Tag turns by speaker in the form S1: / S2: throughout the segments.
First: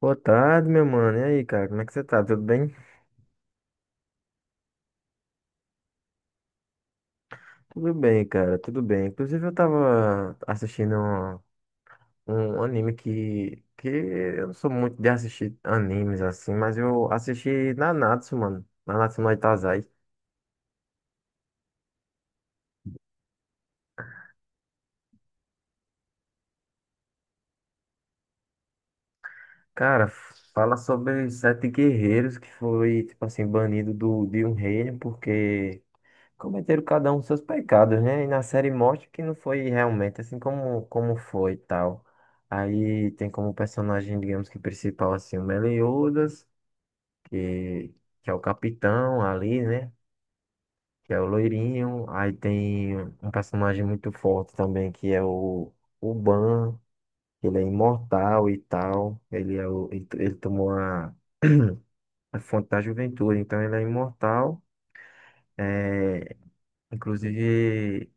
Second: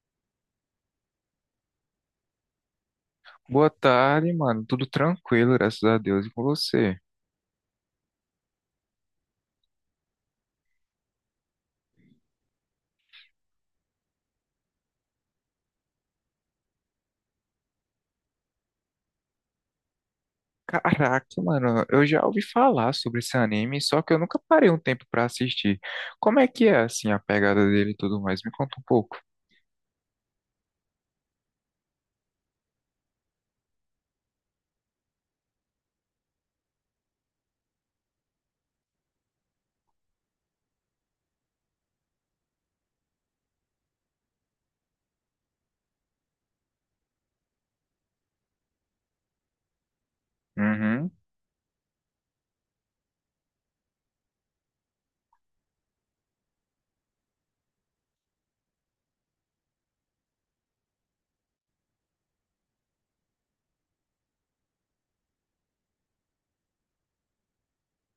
S1: Boa tarde, meu mano. E aí, cara, como é que você tá? Tudo bem?
S2: Boa tarde, mano. Tudo tranquilo, graças a Deus. E com você?
S1: Tudo bem, cara, tudo bem. Inclusive, eu tava assistindo um anime que eu não sou muito de assistir animes assim, mas eu assisti Nanatsu, mano. Nanatsu no Taizai.
S2: Caraca, mano, eu já ouvi falar sobre esse anime, só que eu nunca parei um tempo pra assistir. Como é que é, assim, a pegada dele e tudo mais? Me conta um pouco.
S1: Cara, fala sobre sete guerreiros que foi, tipo assim, banido de um reino porque cometeram cada um seus pecados, né? E na série mostra que não foi realmente assim como foi e tal. Aí tem como personagem, digamos que principal, assim, o Meliodas, que, que é o capitão ali, né?
S2: Uhum.
S1: Que é o loirinho. Aí tem um personagem muito forte também, que é o Ban, que ele é imortal e tal. Ele, é o, ele tomou a fonte da juventude, então ele é imortal. É, inclusive.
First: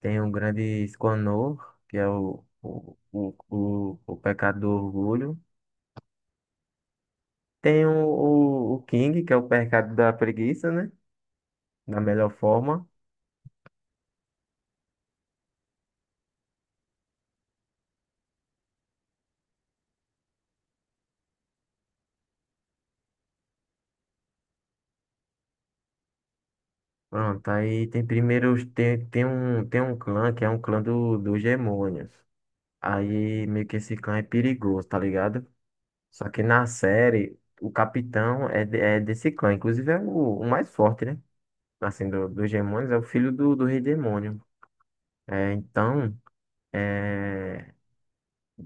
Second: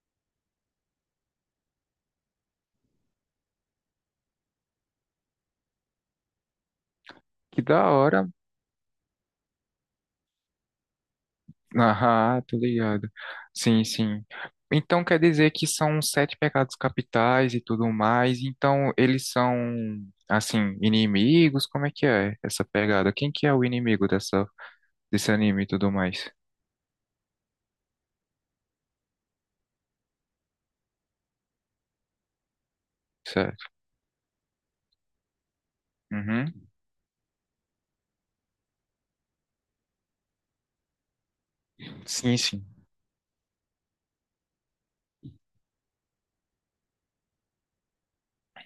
S1: Tem o grande Esconor, que é o pecado do orgulho.
S2: Que da
S1: Tem o,
S2: hora.
S1: o, o King, que é o pecado da preguiça, né? Da melhor
S2: Ah, tô
S1: forma.
S2: ligado. Sim, sim. Então quer dizer que são sete pecados capitais e tudo mais. Então eles são, assim, inimigos? Como é que é essa pegada? Quem que é o inimigo dessa, desse anime e tudo mais?
S1: Pronto, aí tem primeiro, tem um clã, que é um clã dos demônios. Aí
S2: Certo.
S1: meio que esse clã é perigoso, tá ligado? Só que
S2: Uhum.
S1: na série, o capitão é desse clã, inclusive é o mais forte, né? Assim, do,
S2: Sim,
S1: dos
S2: sim.
S1: demônios, é o filho do rei demônio. É, então. É.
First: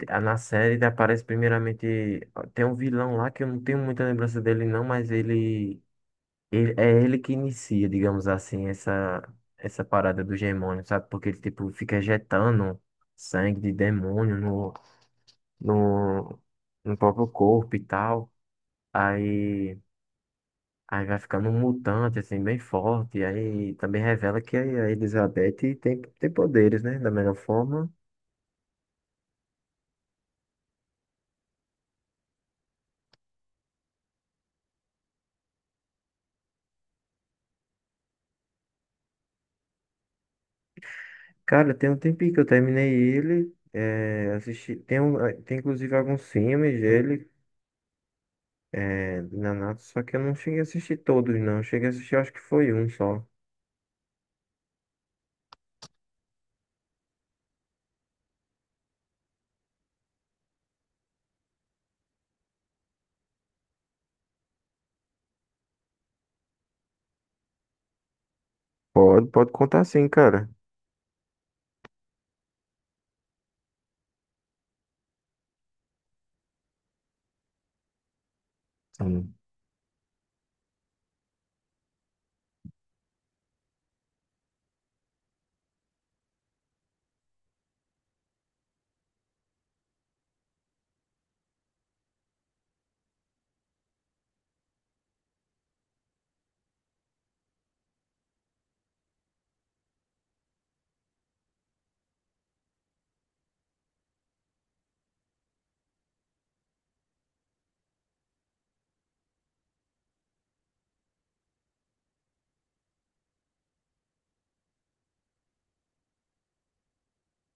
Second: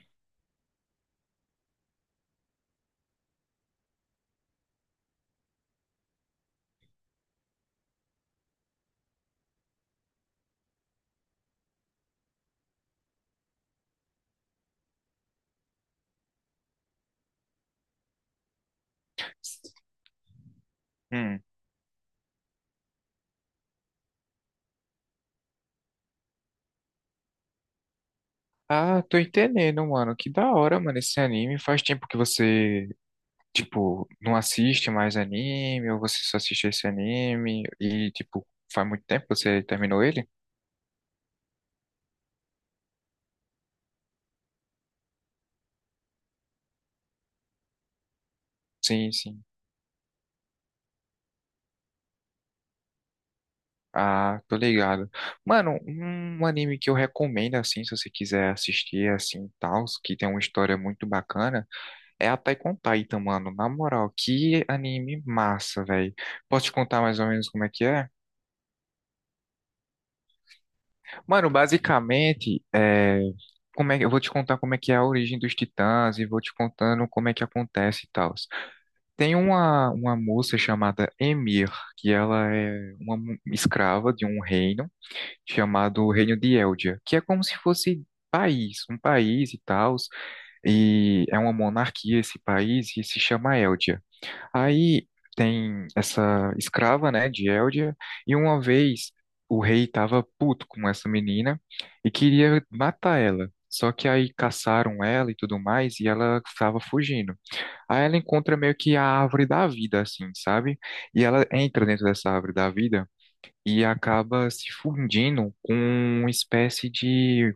S1: Ah, na série ele aparece primeiramente. Tem um vilão lá que eu não tenho muita lembrança dele, não, mas é ele que inicia, digamos assim, essa parada do demônio, sabe? Porque ele tipo, fica injetando sangue de demônio no, no próprio corpo e tal. Aí, aí vai
S2: Hum.
S1: ficando um mutante, assim, bem forte. Aí também revela que a Elizabeth tem poderes, né? Da melhor forma.
S2: Ah, tô entendendo, mano. Que da hora, mano, esse anime. Faz tempo que você, tipo, não assiste mais anime, ou você só assiste esse anime, e, tipo, faz muito tempo que você terminou ele?
S1: Cara, tem um tempinho que eu terminei ele. É, assisti, tem inclusive alguns filmes dele,
S2: Sim,
S1: é, de
S2: sim.
S1: Nanatsu, só que eu não cheguei a assistir todos, não. Eu cheguei a assistir, acho que foi um só.
S2: Ah, tô ligado. Mano, um anime que eu recomendo, assim, se você quiser assistir, assim, tal, que tem uma história muito bacana, é Attack on Titan, mano. Na moral, que anime massa, velho. Posso te contar mais ou menos como é que é?
S1: Pode contar sim, cara.
S2: Mano, basicamente, é, como é que eu vou te contar como é que é a origem dos Titãs e vou te contando como é que acontece e tal.
S1: Sim.
S2: Tem uma moça chamada Emir, que ela é uma escrava de um reino chamado Reino de Eldia, que é como se fosse país, um país e tal, e é uma monarquia esse país e se chama Eldia. Aí tem essa escrava, né, de Eldia, e uma vez o rei estava puto com essa menina e queria matar ela. Só que aí caçaram ela e tudo mais, e ela estava fugindo. Aí ela encontra meio que a árvore da vida, assim, sabe? E ela entra dentro dessa árvore da vida e acaba se fundindo com uma espécie de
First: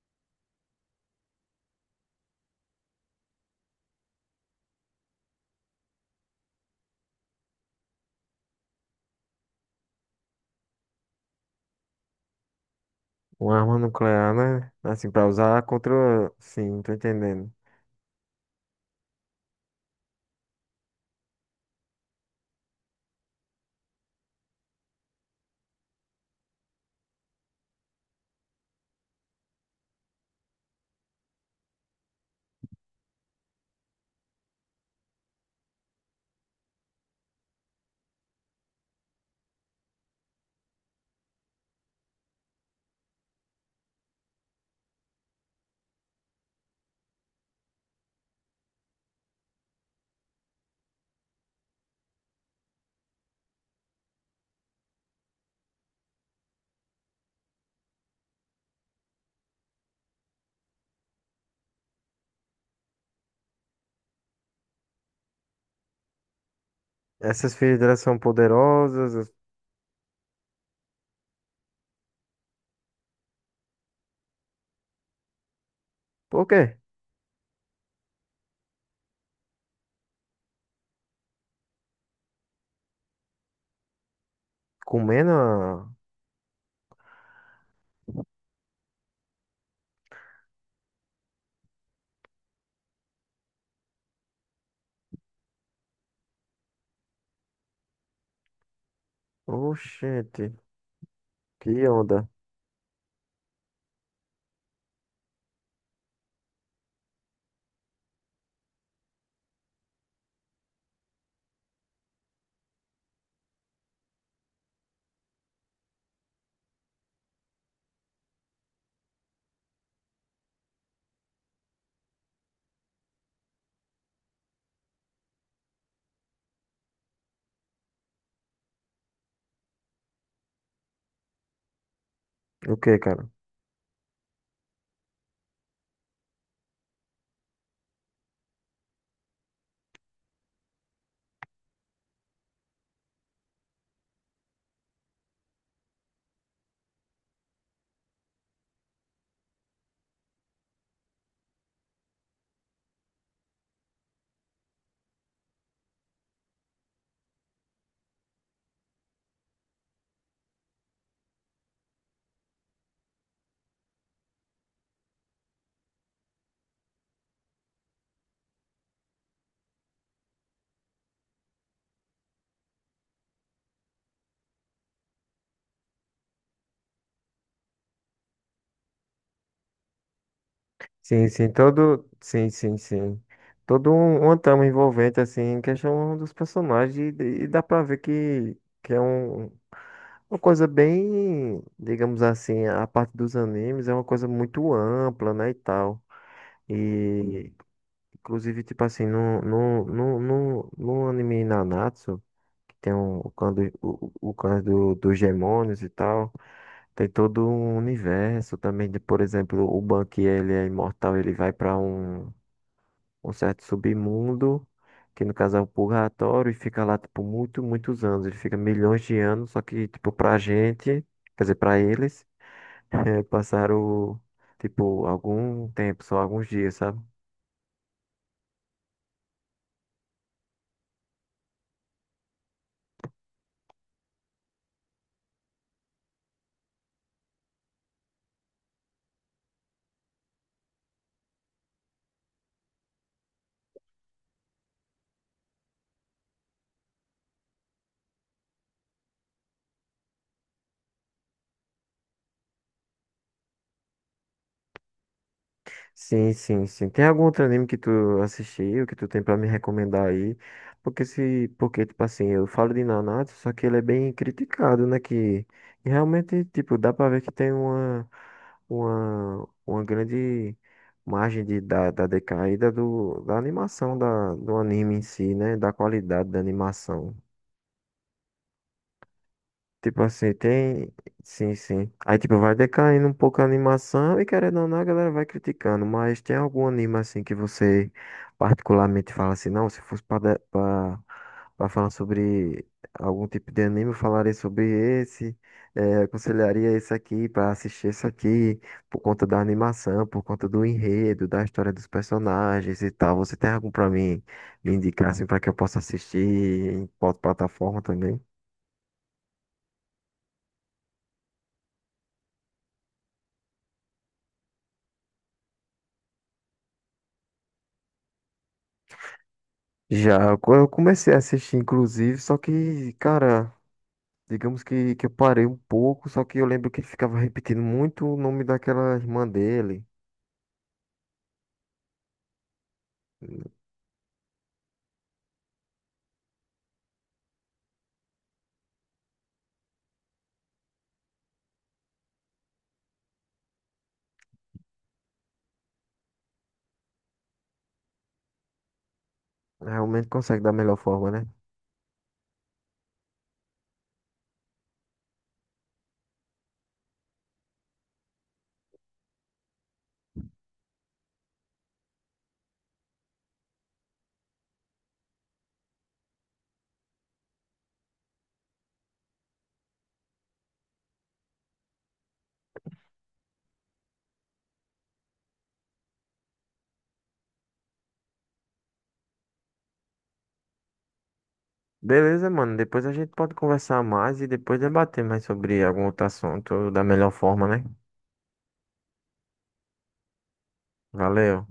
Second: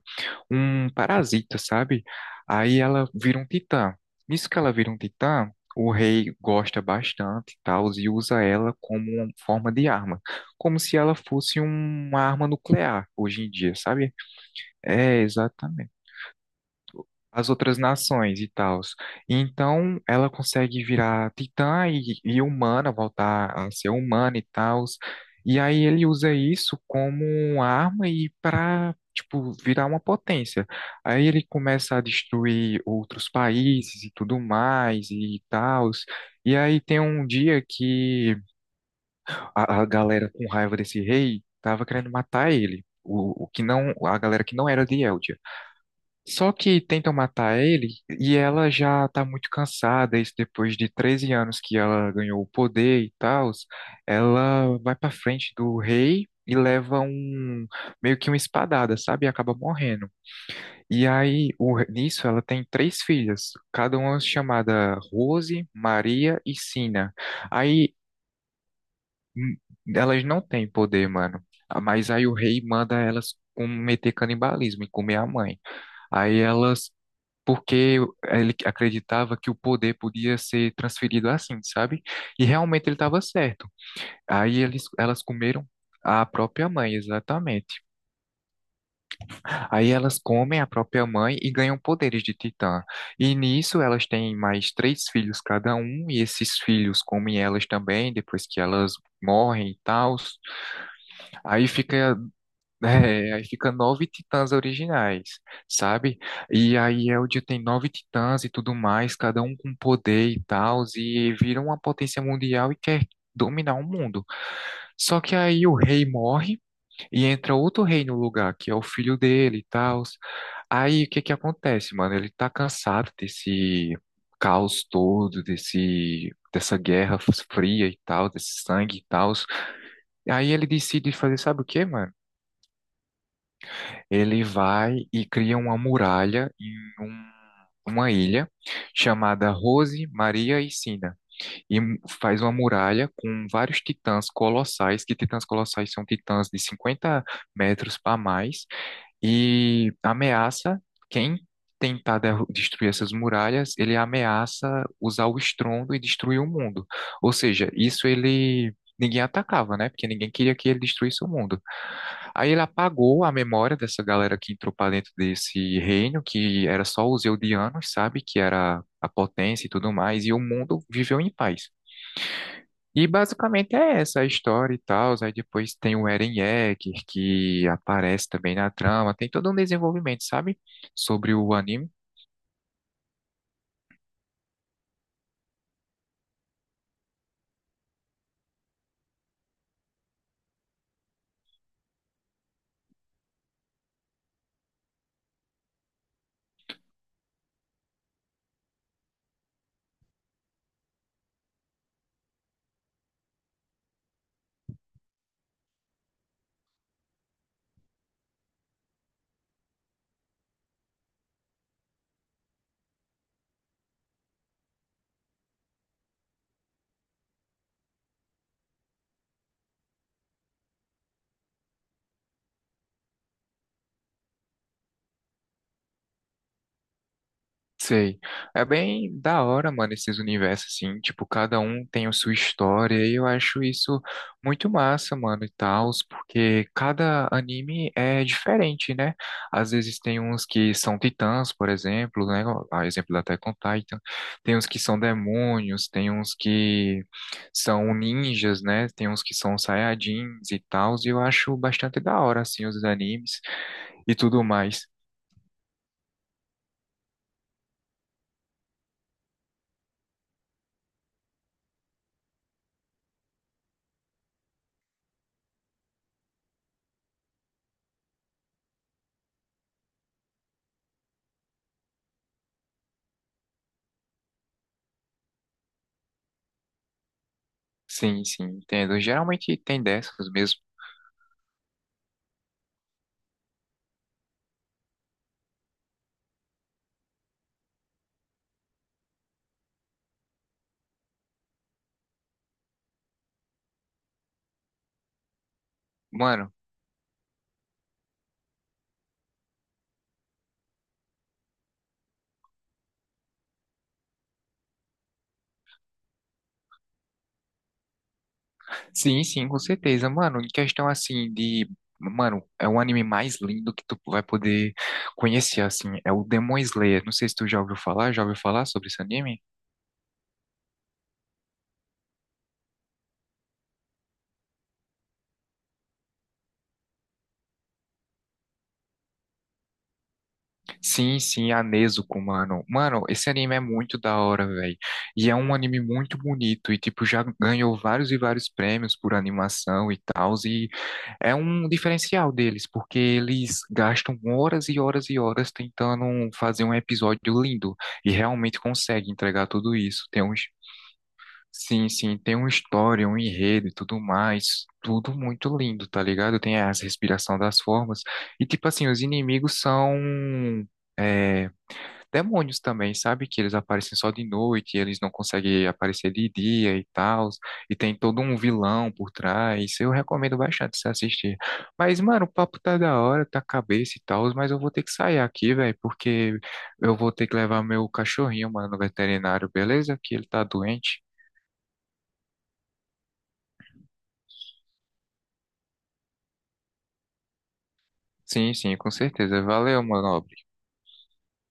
S2: um parasita, sabe? Aí ela vira um titã. Nisso que ela vira um titã, o rei gosta bastante e tal, e usa ela como uma forma de arma, como se ela fosse uma arma nuclear hoje em
S1: Uma
S2: dia,
S1: arma
S2: sabe?
S1: nuclear, né? Assim,
S2: É,
S1: pra usar
S2: exatamente
S1: contra. Sim, tô
S2: as
S1: entendendo.
S2: outras nações e tals. Então, ela consegue virar titã e humana, voltar a ser humana e tals. E aí ele usa isso como arma e para, tipo, virar uma potência. Aí ele começa a destruir outros países e tudo mais e tals. E aí tem um dia que a galera com raiva desse rei tava querendo matar ele. O que não, A galera que não era de Eldia. Só que tentam matar ele e ela já tá muito cansada, isso depois de 13 anos que ela ganhou o poder e tal. Ela vai pra frente do rei e leva um meio que uma espadada, sabe? E acaba morrendo. E aí, nisso, ela tem três filhas, cada uma chamada Rose, Maria e Sina.
S1: Essas filhas
S2: Aí
S1: delas são poderosas.
S2: hum, elas não têm poder, mano. Ah, mas aí o rei manda elas cometer canibalismo e comer a mãe. Aí
S1: O quê?
S2: elas porque ele acreditava que o poder podia ser transferido assim, sabe? E realmente ele estava certo. Aí elas
S1: Comendo?
S2: comeram a própria mãe, exatamente. Aí elas comem a própria mãe e ganham poderes de titã. E nisso elas têm mais três filhos cada um, e esses filhos comem elas também, depois que elas morrem e tal.
S1: Oxente,
S2: Aí
S1: que
S2: fica
S1: onda.
S2: É, aí fica nove titãs originais, sabe? E aí Eldia tem nove titãs e tudo mais, cada um com poder e tal, e vira uma potência mundial e quer dominar o mundo. Só que aí o rei morre e entra outro rei no lugar, que é o filho dele e tal. Aí o que que acontece, mano? Ele tá cansado desse caos todo, desse dessa guerra fria e tal, desse sangue e tal. Aí ele decide fazer, sabe o quê, mano?
S1: O quê, cara?
S2: Ele vai e cria uma muralha em um- uma ilha chamada Rose, Maria e Sina. E faz uma muralha com vários titãs colossais, que titãs colossais são titãs de 50 metros para mais, e ameaça quem tentar destruir essas muralhas, ele ameaça usar o estrondo e destruir o mundo. Ou seja, isso ele ninguém atacava, né? Porque ninguém queria que ele destruísse o mundo. Aí ele apagou a memória dessa galera que entrou para dentro desse reino, que era só os Eldianos, sabe? Que era a potência e tudo mais, e o mundo viveu em paz. E basicamente é essa a história e tal. Aí depois tem o Eren Yeager que aparece também na trama. Tem todo um desenvolvimento, sabe?
S1: Sim,
S2: Sobre
S1: sim,
S2: o anime.
S1: todo. Sim, sim, sim. Todo uma trama envolvente, assim, em questão dos personagens, e dá pra ver que é uma coisa bem, digamos assim, a parte dos animes é uma coisa muito ampla, né, e tal. E, inclusive, tipo assim, no anime Nanatsu, que tem o clã, do, o clã dos demônios e tal, tem todo um universo também, de, por exemplo, o Bank, ele é imortal, ele vai pra um certo submundo, que no caso é o purgatório, e fica lá, tipo, muitos anos. Ele fica milhões de anos, só que, tipo, pra gente, quer dizer, pra eles, passaram, tipo, algum tempo, só alguns dias, sabe?
S2: Sei. É bem da hora, mano, esses universos, assim. Tipo, cada um tem a sua história e eu acho isso muito massa, mano, e tal, porque cada anime é diferente, né? Às vezes tem uns que são titãs, por exemplo, né? A exemplo da Attack on Titan. Tem uns que são demônios, tem uns que são ninjas, né? Tem uns que são saiyajins e tal, e eu acho bastante da hora, assim, os animes e tudo mais.
S1: Sim, sim, sim. Tem algum outro anime que tu assistiu, que tu tem pra me recomendar aí? Porque se, porque tipo assim, eu falo de Nanatsu, só que ele é bem criticado, né? Que e realmente, tipo, dá pra ver que tem uma grande margem da decaída da animação do anime em si, né? Da qualidade da animação.
S2: Sim, sim, entendo. Geralmente tem
S1: Tipo
S2: dessas
S1: assim,
S2: mesmo.
S1: tem. Sim, sim. Aí, tipo, vai decaindo um pouco a animação e querendo ou não, a galera vai criticando. Mas tem algum anime assim que você particularmente fala assim, não, se fosse pra falar sobre algum tipo de anime, eu falaria sobre esse,
S2: Mano,
S1: aconselharia esse aqui pra assistir esse aqui, por conta da animação, por conta do enredo, da história dos personagens e tal. Você tem algum pra mim me indicar assim pra que eu possa assistir em qual plataforma também?
S2: sim, sim, com certeza. Mano, em questão assim de. Mano, é o anime mais lindo que tu vai poder conhecer, assim. É o Demon Slayer. Não sei se tu já ouviu falar sobre esse anime?
S1: Já, eu comecei a assistir, inclusive, só que, cara, digamos que eu parei um pouco, só que eu lembro que ele ficava repetindo muito o nome daquela irmã dele.
S2: Sim, sim, a Nezuko, mano. Mano, esse anime é muito da hora, velho. E é um anime muito bonito. E, tipo, já ganhou vários e vários prêmios por animação e tal. E é um diferencial deles, porque eles gastam horas e horas e horas tentando fazer um episódio lindo e realmente conseguem entregar tudo isso.
S1: Realmente
S2: Tem uns,
S1: consegue da melhor forma, né?
S2: sim, sim, tem uma história, um enredo e tudo mais, tudo muito lindo, tá ligado? Tem as respiração das formas e tipo assim, os inimigos são é, demônios também, sabe? Que eles aparecem só de noite, eles não conseguem aparecer de dia e tal, e tem todo um vilão por trás. Eu recomendo bastante você assistir. Mas, mano, o papo tá da hora, tá cabeça e tal, mas eu vou ter que sair aqui, velho, porque eu vou ter que levar meu cachorrinho, mano, no veterinário, beleza? Que ele tá doente.
S1: Beleza, mano. Depois a gente pode conversar mais e depois debater mais sobre algum outro assunto da melhor forma, né?
S2: Sim, sim, com certeza. Valeu, mano.
S1: Valeu.